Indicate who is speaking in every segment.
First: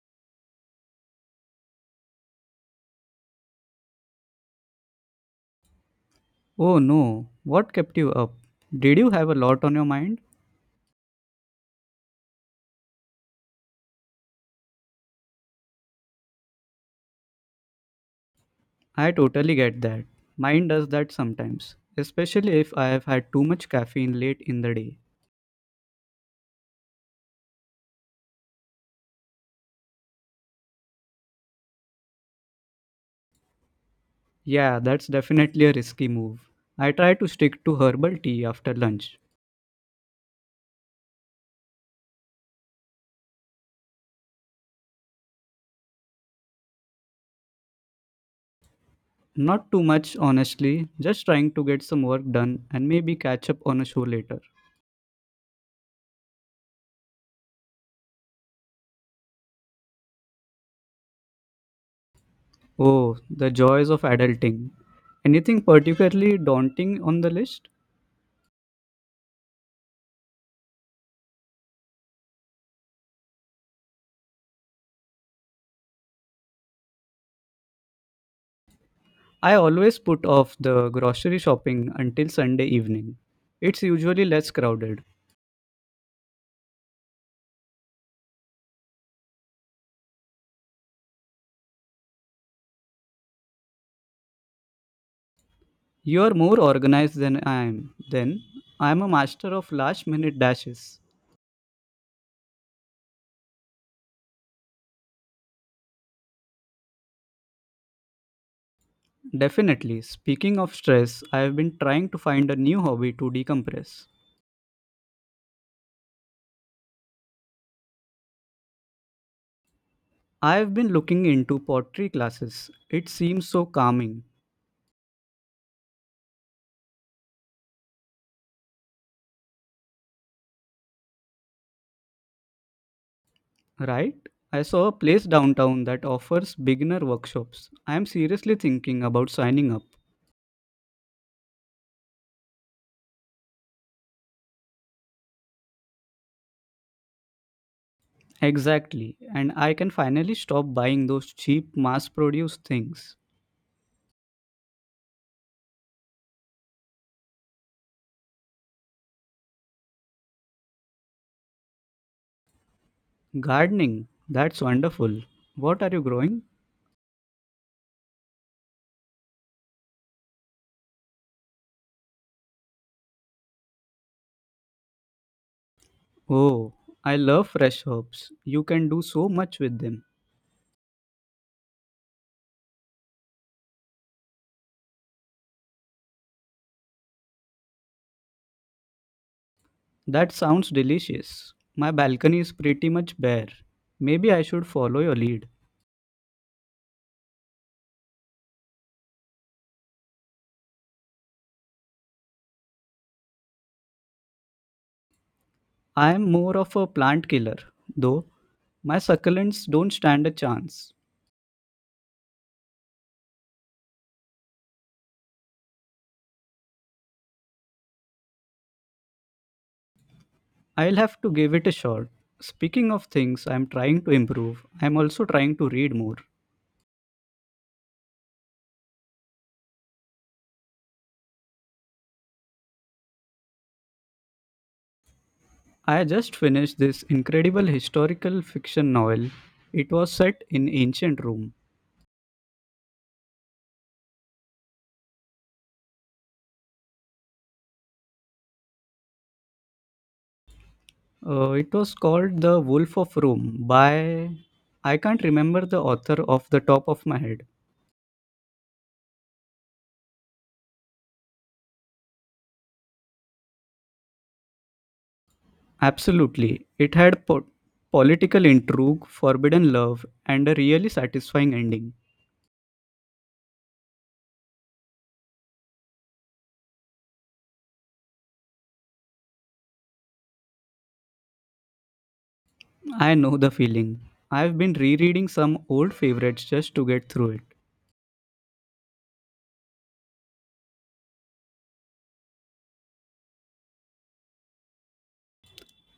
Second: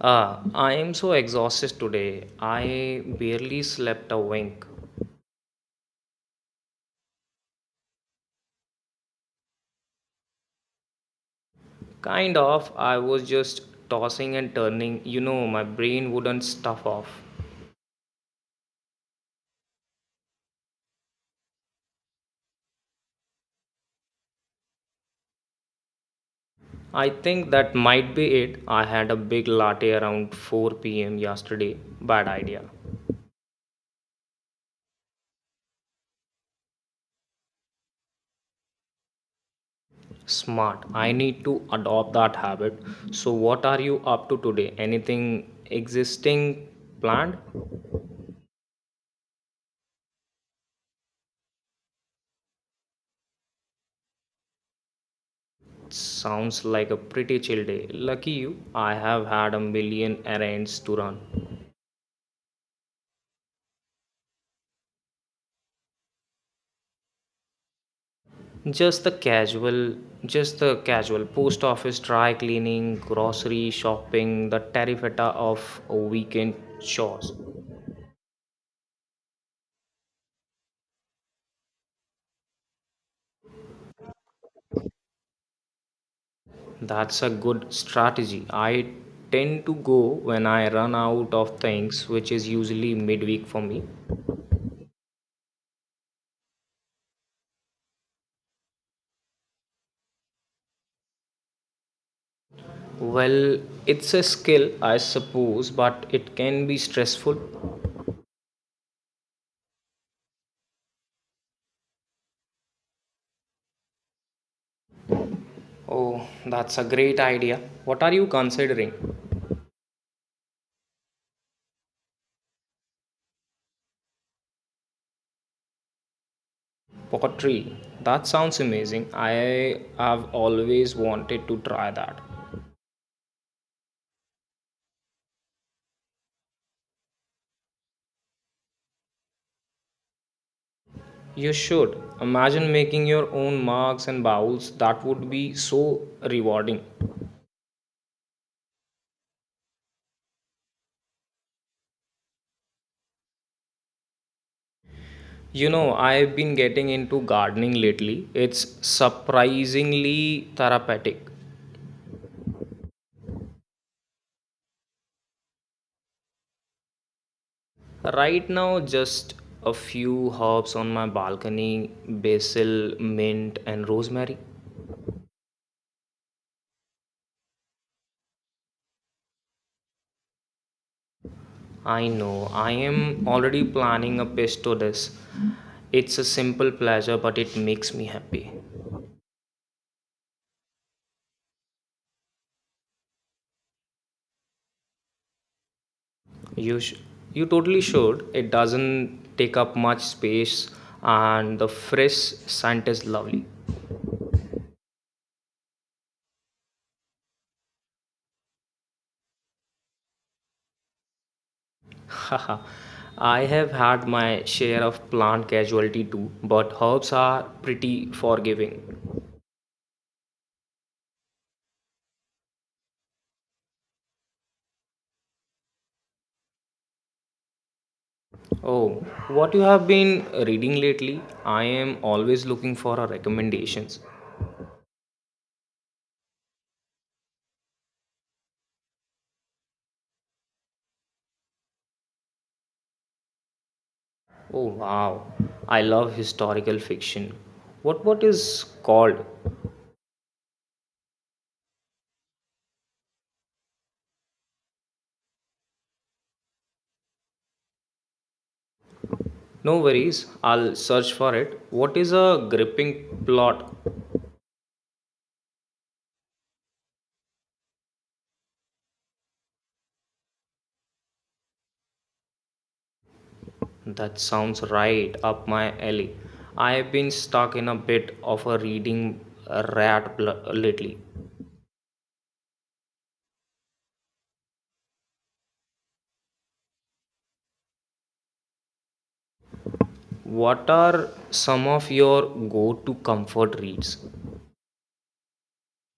Speaker 1: Ah, I am so exhausted today. I barely slept a wink.
Speaker 2: Oh no, what kept you up? Did you have a lot on your mind?
Speaker 1: Kind of, I was just tossing and turning. My brain wouldn't stuff off.
Speaker 2: I totally get that. Mine does that sometimes, especially if I have had too much caffeine late in the day.
Speaker 1: I think that might be it. I had a big latte around 4 p.m. yesterday. Bad idea.
Speaker 2: Yeah, that's definitely a risky move. I try to stick to herbal tea after lunch.
Speaker 1: Smart. I need to adopt that habit. So, what are you up to today? Anything existing planned?
Speaker 2: Not too much, honestly, just trying to get some work done and maybe catch up on a show later.
Speaker 1: Sounds like a pretty chill day. Lucky you, I have had a million errands to run.
Speaker 2: Oh, the joys of adulting. Anything particularly daunting on the list?
Speaker 1: Just the casual, just the casual post office, dry cleaning, grocery shopping, the tarifeta of weekend chores.
Speaker 2: I always put off the grocery shopping until Sunday evening. It's usually less crowded.
Speaker 1: That's a good strategy. I tend to go when I run out of things, which is usually midweek for me.
Speaker 2: You are more organized than I am. Then, I am a master of last minute dashes.
Speaker 1: Well, it's a skill, I suppose, but it can be stressful.
Speaker 2: Definitely, speaking of stress, I have been trying to find a new hobby to decompress.
Speaker 1: Oh, that's a great idea. What are you considering?
Speaker 2: I have been looking into pottery classes. It seems so calming,
Speaker 1: Pottery. That sounds amazing. I have always wanted to try that.
Speaker 2: right? I saw a place downtown that offers beginner workshops. I am seriously thinking about signing up.
Speaker 1: You should. Imagine making your own mugs and bowls. That would be so rewarding.
Speaker 2: Exactly, and I can finally stop buying those cheap mass produced things.
Speaker 1: I've been getting into gardening lately. It's surprisingly therapeutic.
Speaker 2: Gardening, that's wonderful. What are you growing?
Speaker 1: Right now, just a few herbs on my balcony: basil, mint, and rosemary.
Speaker 2: Oh, I love fresh herbs. You can do so much with them.
Speaker 1: I know. I am already planning a pesto dish. It's a simple pleasure, but it makes me happy.
Speaker 2: That sounds delicious. My balcony is pretty much bare. Maybe I should follow your lead.
Speaker 1: You, sh- you totally should. It doesn't take up much space, and the fresh scent is lovely.
Speaker 2: I am more of a plant killer, though. My succulents don't stand a chance.
Speaker 1: Haha. I have had my share of plant casualty too, but herbs are pretty forgiving.
Speaker 2: I'll have to give it a shot. Speaking of things I'm trying to improve, I'm also trying to read more.
Speaker 1: Oh, what you have been reading lately? I am always looking for a recommendations.
Speaker 2: I just finished this incredible historical fiction novel. It was set in ancient Rome.
Speaker 1: Oh wow, I love historical fiction. What is called?
Speaker 2: It was called The Wolf of Rome by I can't remember the author off the top of my head.
Speaker 1: No worries, I'll search for it. What is a gripping plot?
Speaker 2: Absolutely. It had political intrigue, forbidden love, and a really satisfying ending.
Speaker 1: That sounds right up my alley. I've been stuck in a bit of a reading rat lately.
Speaker 2: I know the feeling. I've been rereading some old favorites just to get through it.
Speaker 1: What are some of your go-to comfort reads?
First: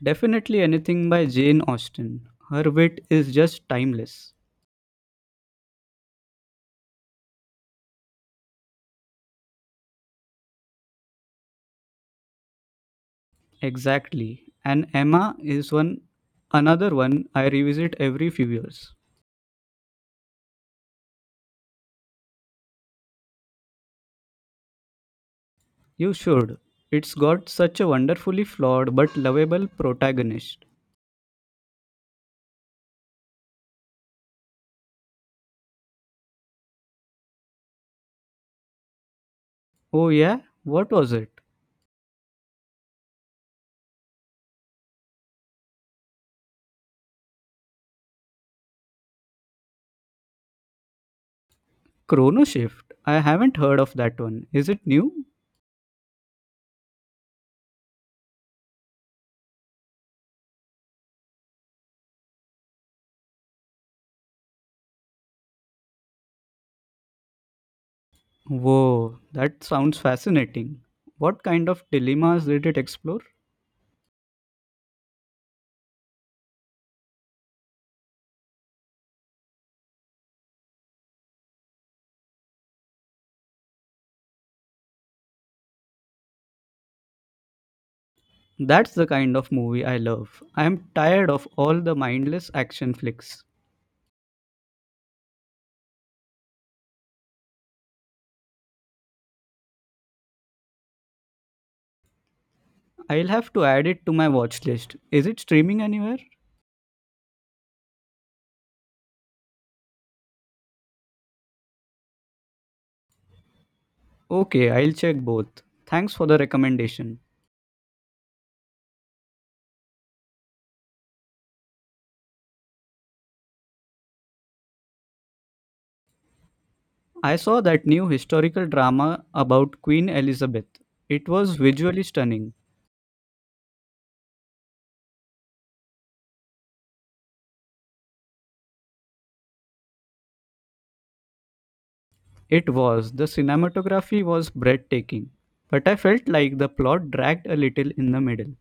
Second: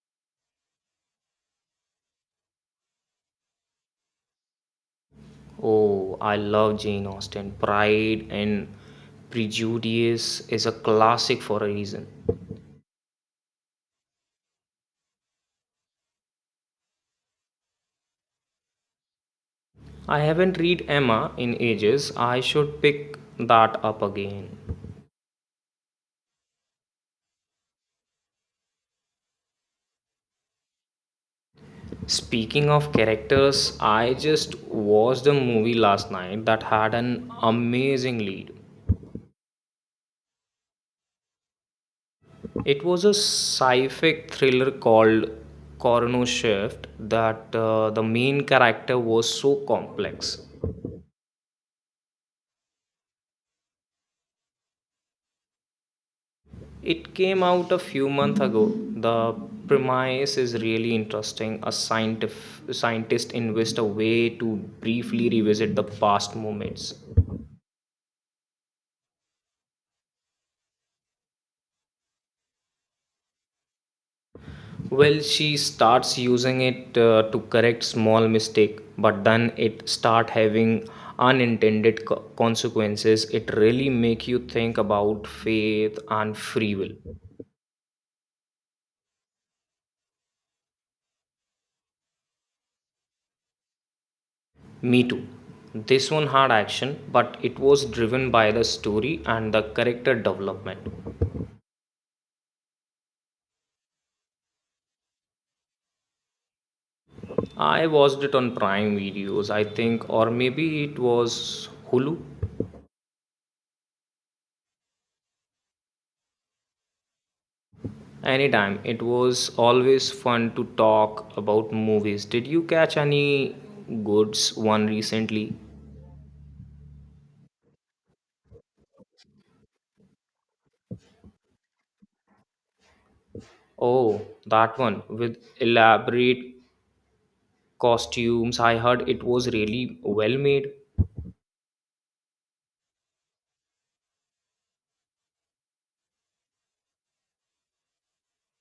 Speaker 2: Definitely anything by Jane Austen. Her wit is just timeless.
Speaker 1: Oh, I love Jane Austen. Pride and Prejudice is a classic for a reason.
Speaker 2: Exactly. And Emma is one another one I revisit every few years.
Speaker 1: I haven't read Emma in ages. I should pick that up again.
Speaker 2: You should. It's got such a wonderfully flawed but lovable protagonist.
Speaker 1: Speaking of characters, I just watched a movie last night that had an amazing lead.
Speaker 2: Oh yeah? What was it?
Speaker 1: It was a sci-fi thriller called Coroner Shift. That uh, the main character was so complex.
Speaker 2: Chrono Shift. I haven't heard of that one. Is it new?
Speaker 1: It came out a few months ago. The premise is really interesting. A scientist invests a way to briefly revisit the past moments.
Speaker 2: Whoa, that sounds fascinating. What kind of dilemmas did it explore?
Speaker 1: Well, she starts using it to correct small mistake, but then it start having unintended consequences. It really make you think about faith and free will.
Speaker 2: That's the kind of movie I love. I am tired of all the mindless action flicks.
Speaker 1: Me too. This one had action, but it was driven by the story and the character development.
Speaker 2: I'll have to add it to my watch list. Is it streaming anywhere?
Speaker 1: I watched it on Prime Videos, I think, or maybe it was Hulu.
Speaker 2: Okay, I'll check both. Thanks for the recommendation.
Speaker 1: Anytime. It was always fun to talk about movies. Did you catch any goods one recently?
Speaker 2: I saw that new historical drama about Queen Elizabeth. It was visually stunning.
Speaker 1: Oh, that one with elaborate costumes. I heard it was really well made.
Speaker 2: It was. The cinematography was breathtaking. But I felt like the plot dragged a little in the middle.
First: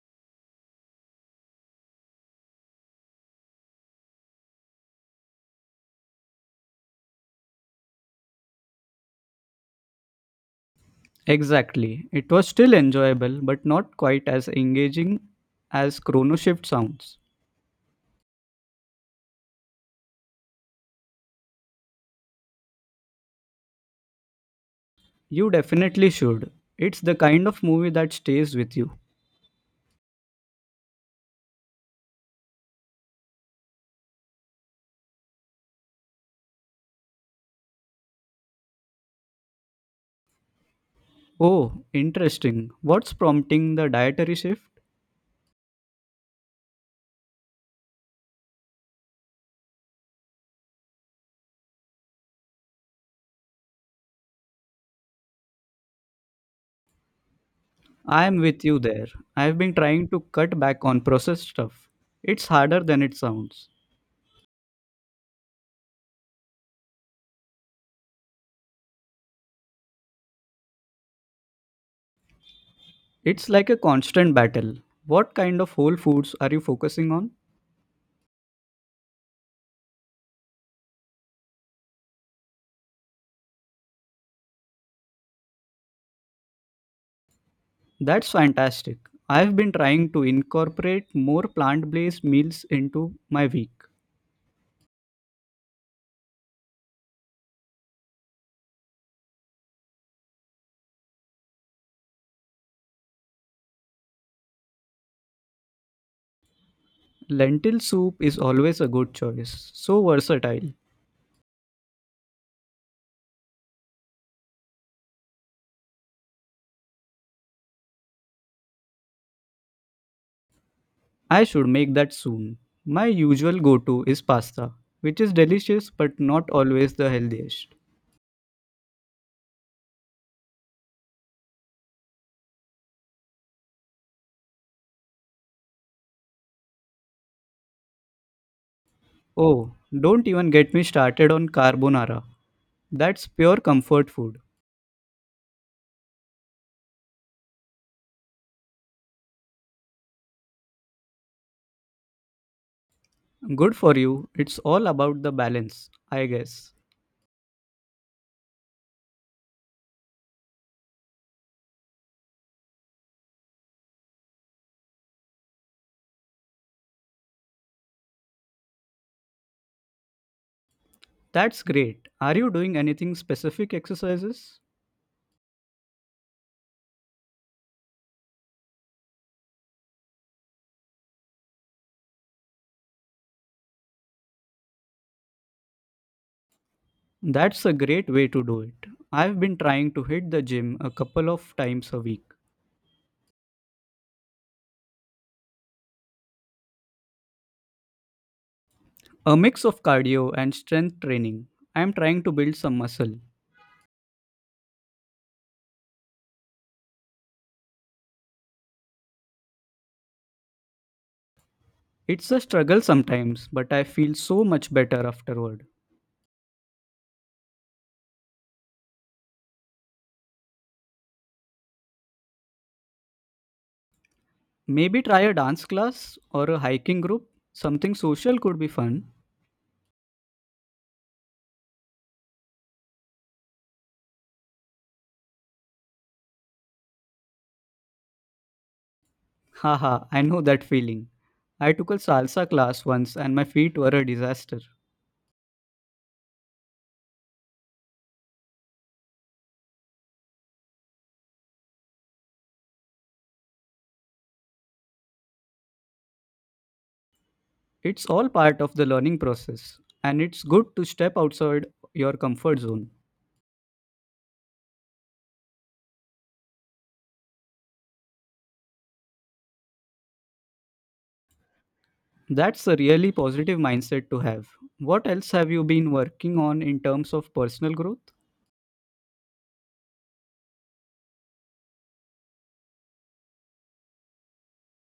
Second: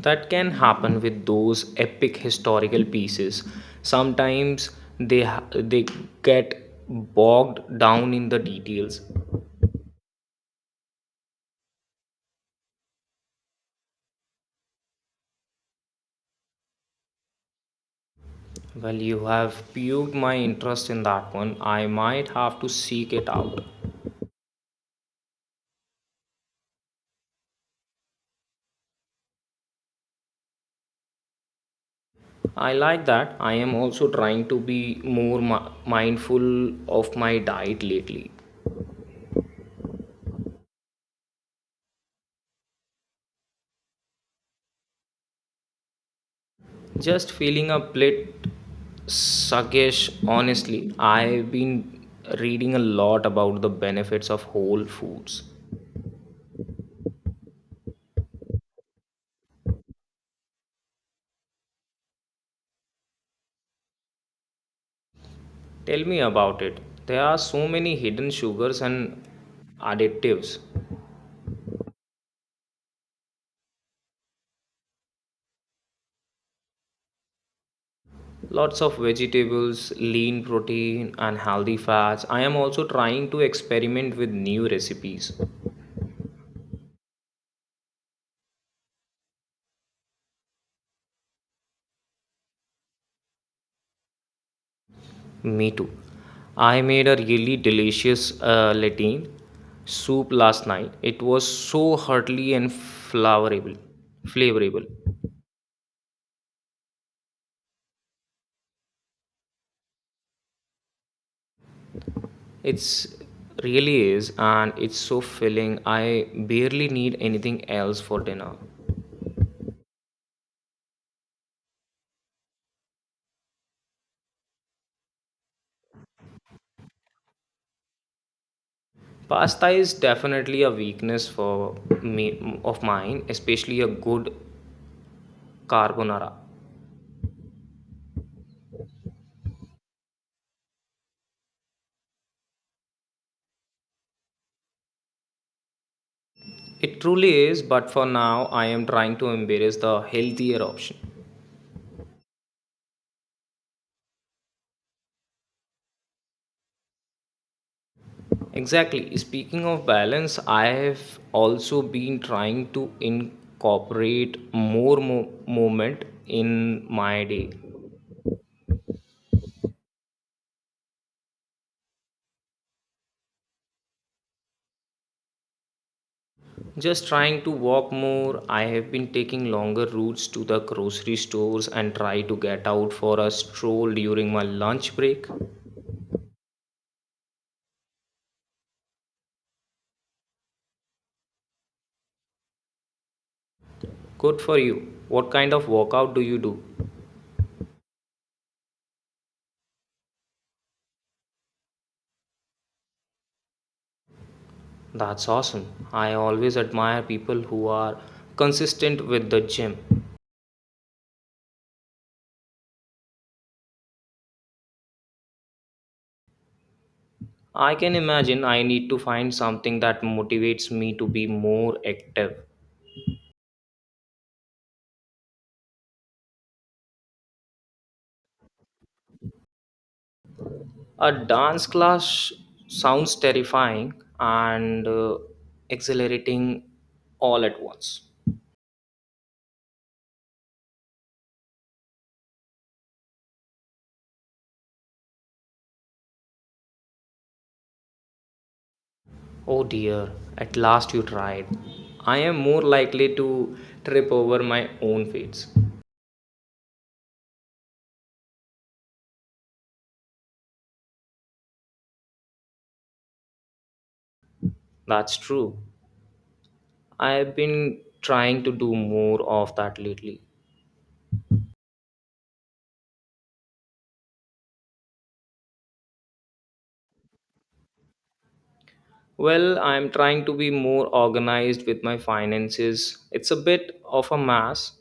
Speaker 1: That can happen with those epic historical pieces. Sometimes they get bogged down in the details.
Speaker 2: Exactly. It was still enjoyable, but not quite as engaging as Chrono Shift sounds.
Speaker 1: Well, you have piqued my interest in that one. I might have to seek it out.
Speaker 2: You definitely should. It's the kind of movie that stays with you.
Speaker 1: I like that. I am also trying to be more mindful of my diet lately.
Speaker 2: Oh, interesting. What's prompting the dietary shift?
Speaker 1: Just feeling a bit sluggish, honestly. I've been reading a lot about the benefits of whole foods.
Speaker 2: I'm with you there. I've been trying to cut back on processed stuff. It's harder than it sounds.
Speaker 1: Tell me about it. There are so many hidden sugars and additives.
Speaker 2: It's like a constant battle. What kind of whole foods are you focusing on?
Speaker 1: Lots of vegetables, lean protein, and healthy fats. I am also trying to experiment with new recipes.
Speaker 2: That's fantastic. I've been trying to incorporate more plant based meals into my week.
Speaker 1: Me too. I made a really delicious lentil soup last night. It was so hearty and flavorable.
Speaker 2: Lentil soup is always a good choice, so versatile.
Speaker 1: It's really is, and it's so filling. I barely need anything else for dinner.
Speaker 2: I should make that soon. My usual go to is pasta, which is delicious but not always the healthiest.
Speaker 1: Pasta is definitely a weakness for me of mine, especially a good carbonara.
Speaker 2: Oh, don't even get me started on carbonara. That's pure comfort food.
Speaker 1: It truly is, but for now, I am trying to embrace the healthier option.
Speaker 2: Good for you. It's all about the balance, I guess.
Speaker 1: Exactly. Speaking of balance, I have also been trying to incorporate more movement in my day.
Speaker 2: That's great. Are you doing anything specific exercises?
Speaker 1: Just trying to walk more. I have been taking longer routes to the grocery stores and try to get out for a stroll during my lunch break.
Speaker 2: That's a great way to do it. I've been trying to hit the gym a couple of times a week.
Speaker 1: Good for you. What kind of workout do you do?
Speaker 2: A mix of cardio and strength training. I'm trying to build some muscle.
Speaker 1: That's awesome. I always admire people who are consistent with the gym.
Speaker 2: It's a struggle sometimes, but I feel so much better afterward.
Speaker 1: I can imagine I need to find something that motivates me to be more active.
Speaker 2: Maybe try a dance class or a hiking group. Something social could be fun.
Speaker 1: A dance class sounds terrifying and exhilarating all at once.
Speaker 2: Haha, I know that feeling. I took a salsa class once and my feet were a disaster.
Speaker 1: Oh dear, at last you tried. I am more likely to trip over my own feet.
Speaker 2: It's all part of the learning process, and it's good to step outside your comfort zone.
Speaker 1: That's true. I've been trying to do more of that lately.
Speaker 2: That's a really positive mindset to have. What else have you been working on in terms of personal growth?
Speaker 1: Well, I'm trying to be more organized with my finances. It's a bit of a mess.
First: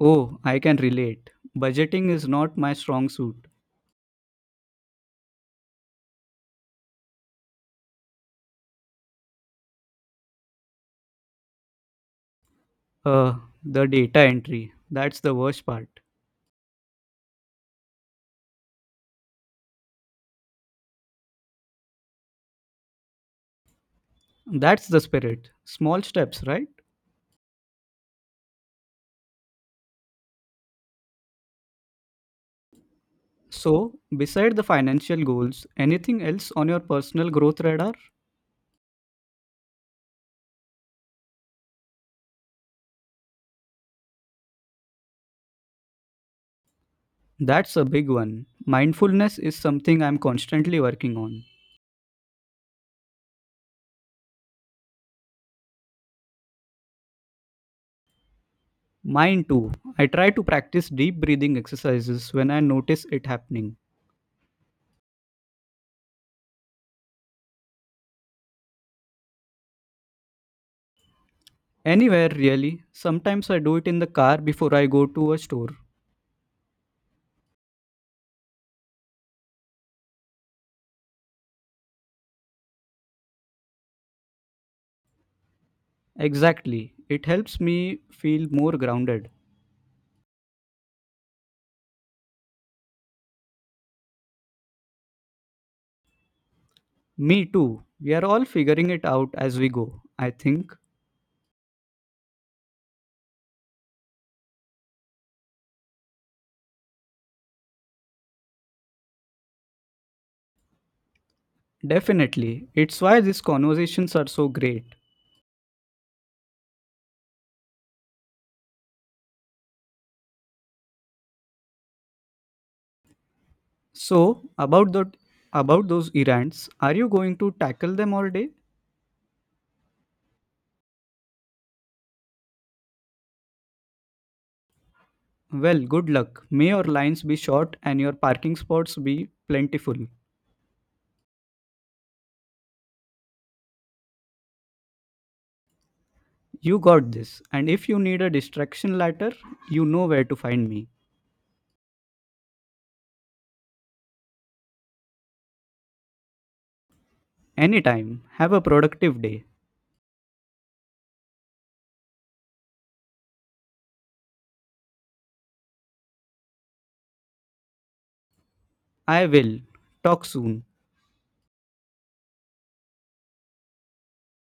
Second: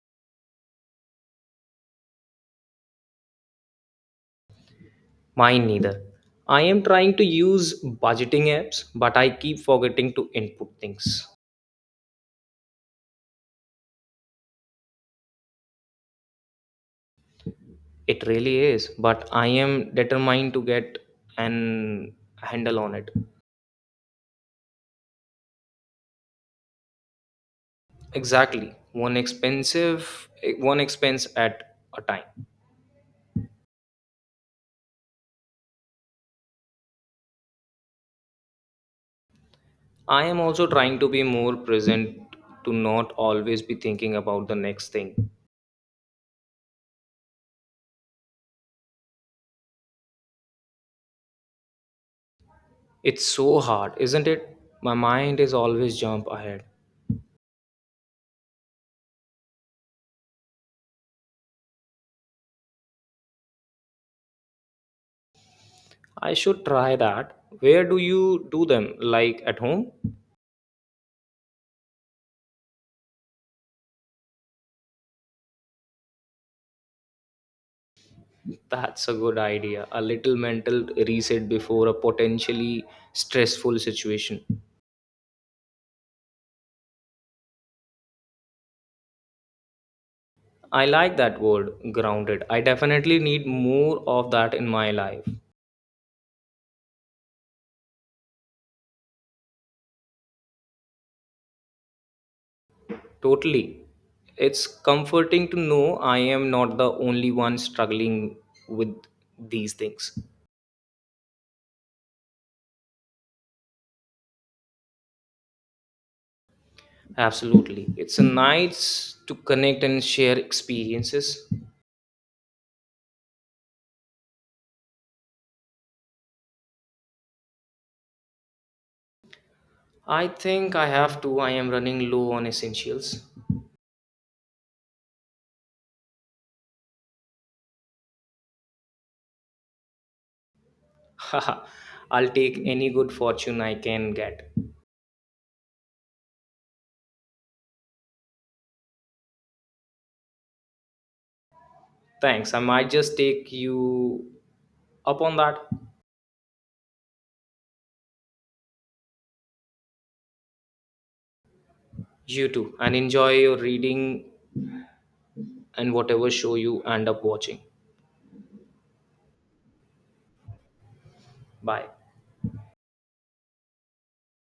Speaker 2: Oh, I can relate. Budgeting is not my strong suit.
Speaker 1: Mine neither. I am trying to use budgeting apps, but I keep forgetting to input things.
Speaker 2: Uh, the data entry. That's the worst part.
Speaker 1: It really is, but I am determined to get an handle on it.
Speaker 2: That's the spirit. Small steps, right?
Speaker 1: Exactly. One expense at a time.
Speaker 2: So, beside the financial goals, anything else on your personal growth radar?
Speaker 1: I am also trying to be more present, to not always be thinking about the next thing.
Speaker 2: That's a big one. Mindfulness is something I'm constantly working on.
Speaker 1: It's so hard, isn't it? My mind is always jump ahead.
Speaker 2: Mine too. I try to practice deep breathing exercises when I notice it happening.
Speaker 1: I should try that. Where do you do them? Like at home?
Speaker 2: Anywhere, really. Sometimes I do it in the car before I go to a store.
Speaker 1: That's a good idea. A little mental reset before a potentially stressful situation.
Speaker 2: Exactly. It helps me feel more grounded.
Speaker 1: I like that word, grounded. I definitely need more of that in my life.
Speaker 2: Me too. We are all figuring it out as we go, I think.
Speaker 1: Totally. It's comforting to know I am not the only one struggling with these things.
Speaker 2: Definitely. It's why these conversations are so great.
Speaker 1: Absolutely. It's a nice to connect and share experiences.
Speaker 2: So, about those errands, are you going to tackle them all day?
Speaker 1: I think I have to. I am running low on essentials.
Speaker 2: Well, good luck. May your lines be short and your parking spots be plentiful.
Speaker 1: Haha. I'll take any good fortune I can get.
Speaker 2: You got this. And if you need a distraction ladder, you know where to find me.
Speaker 1: Thanks. I might just take you up on that.
Speaker 2: Anytime. Have a productive day.
Speaker 1: You too. And enjoy your reading and whatever show you end up watching.
Speaker 2: I will. Talk soon.
Speaker 1: Bye.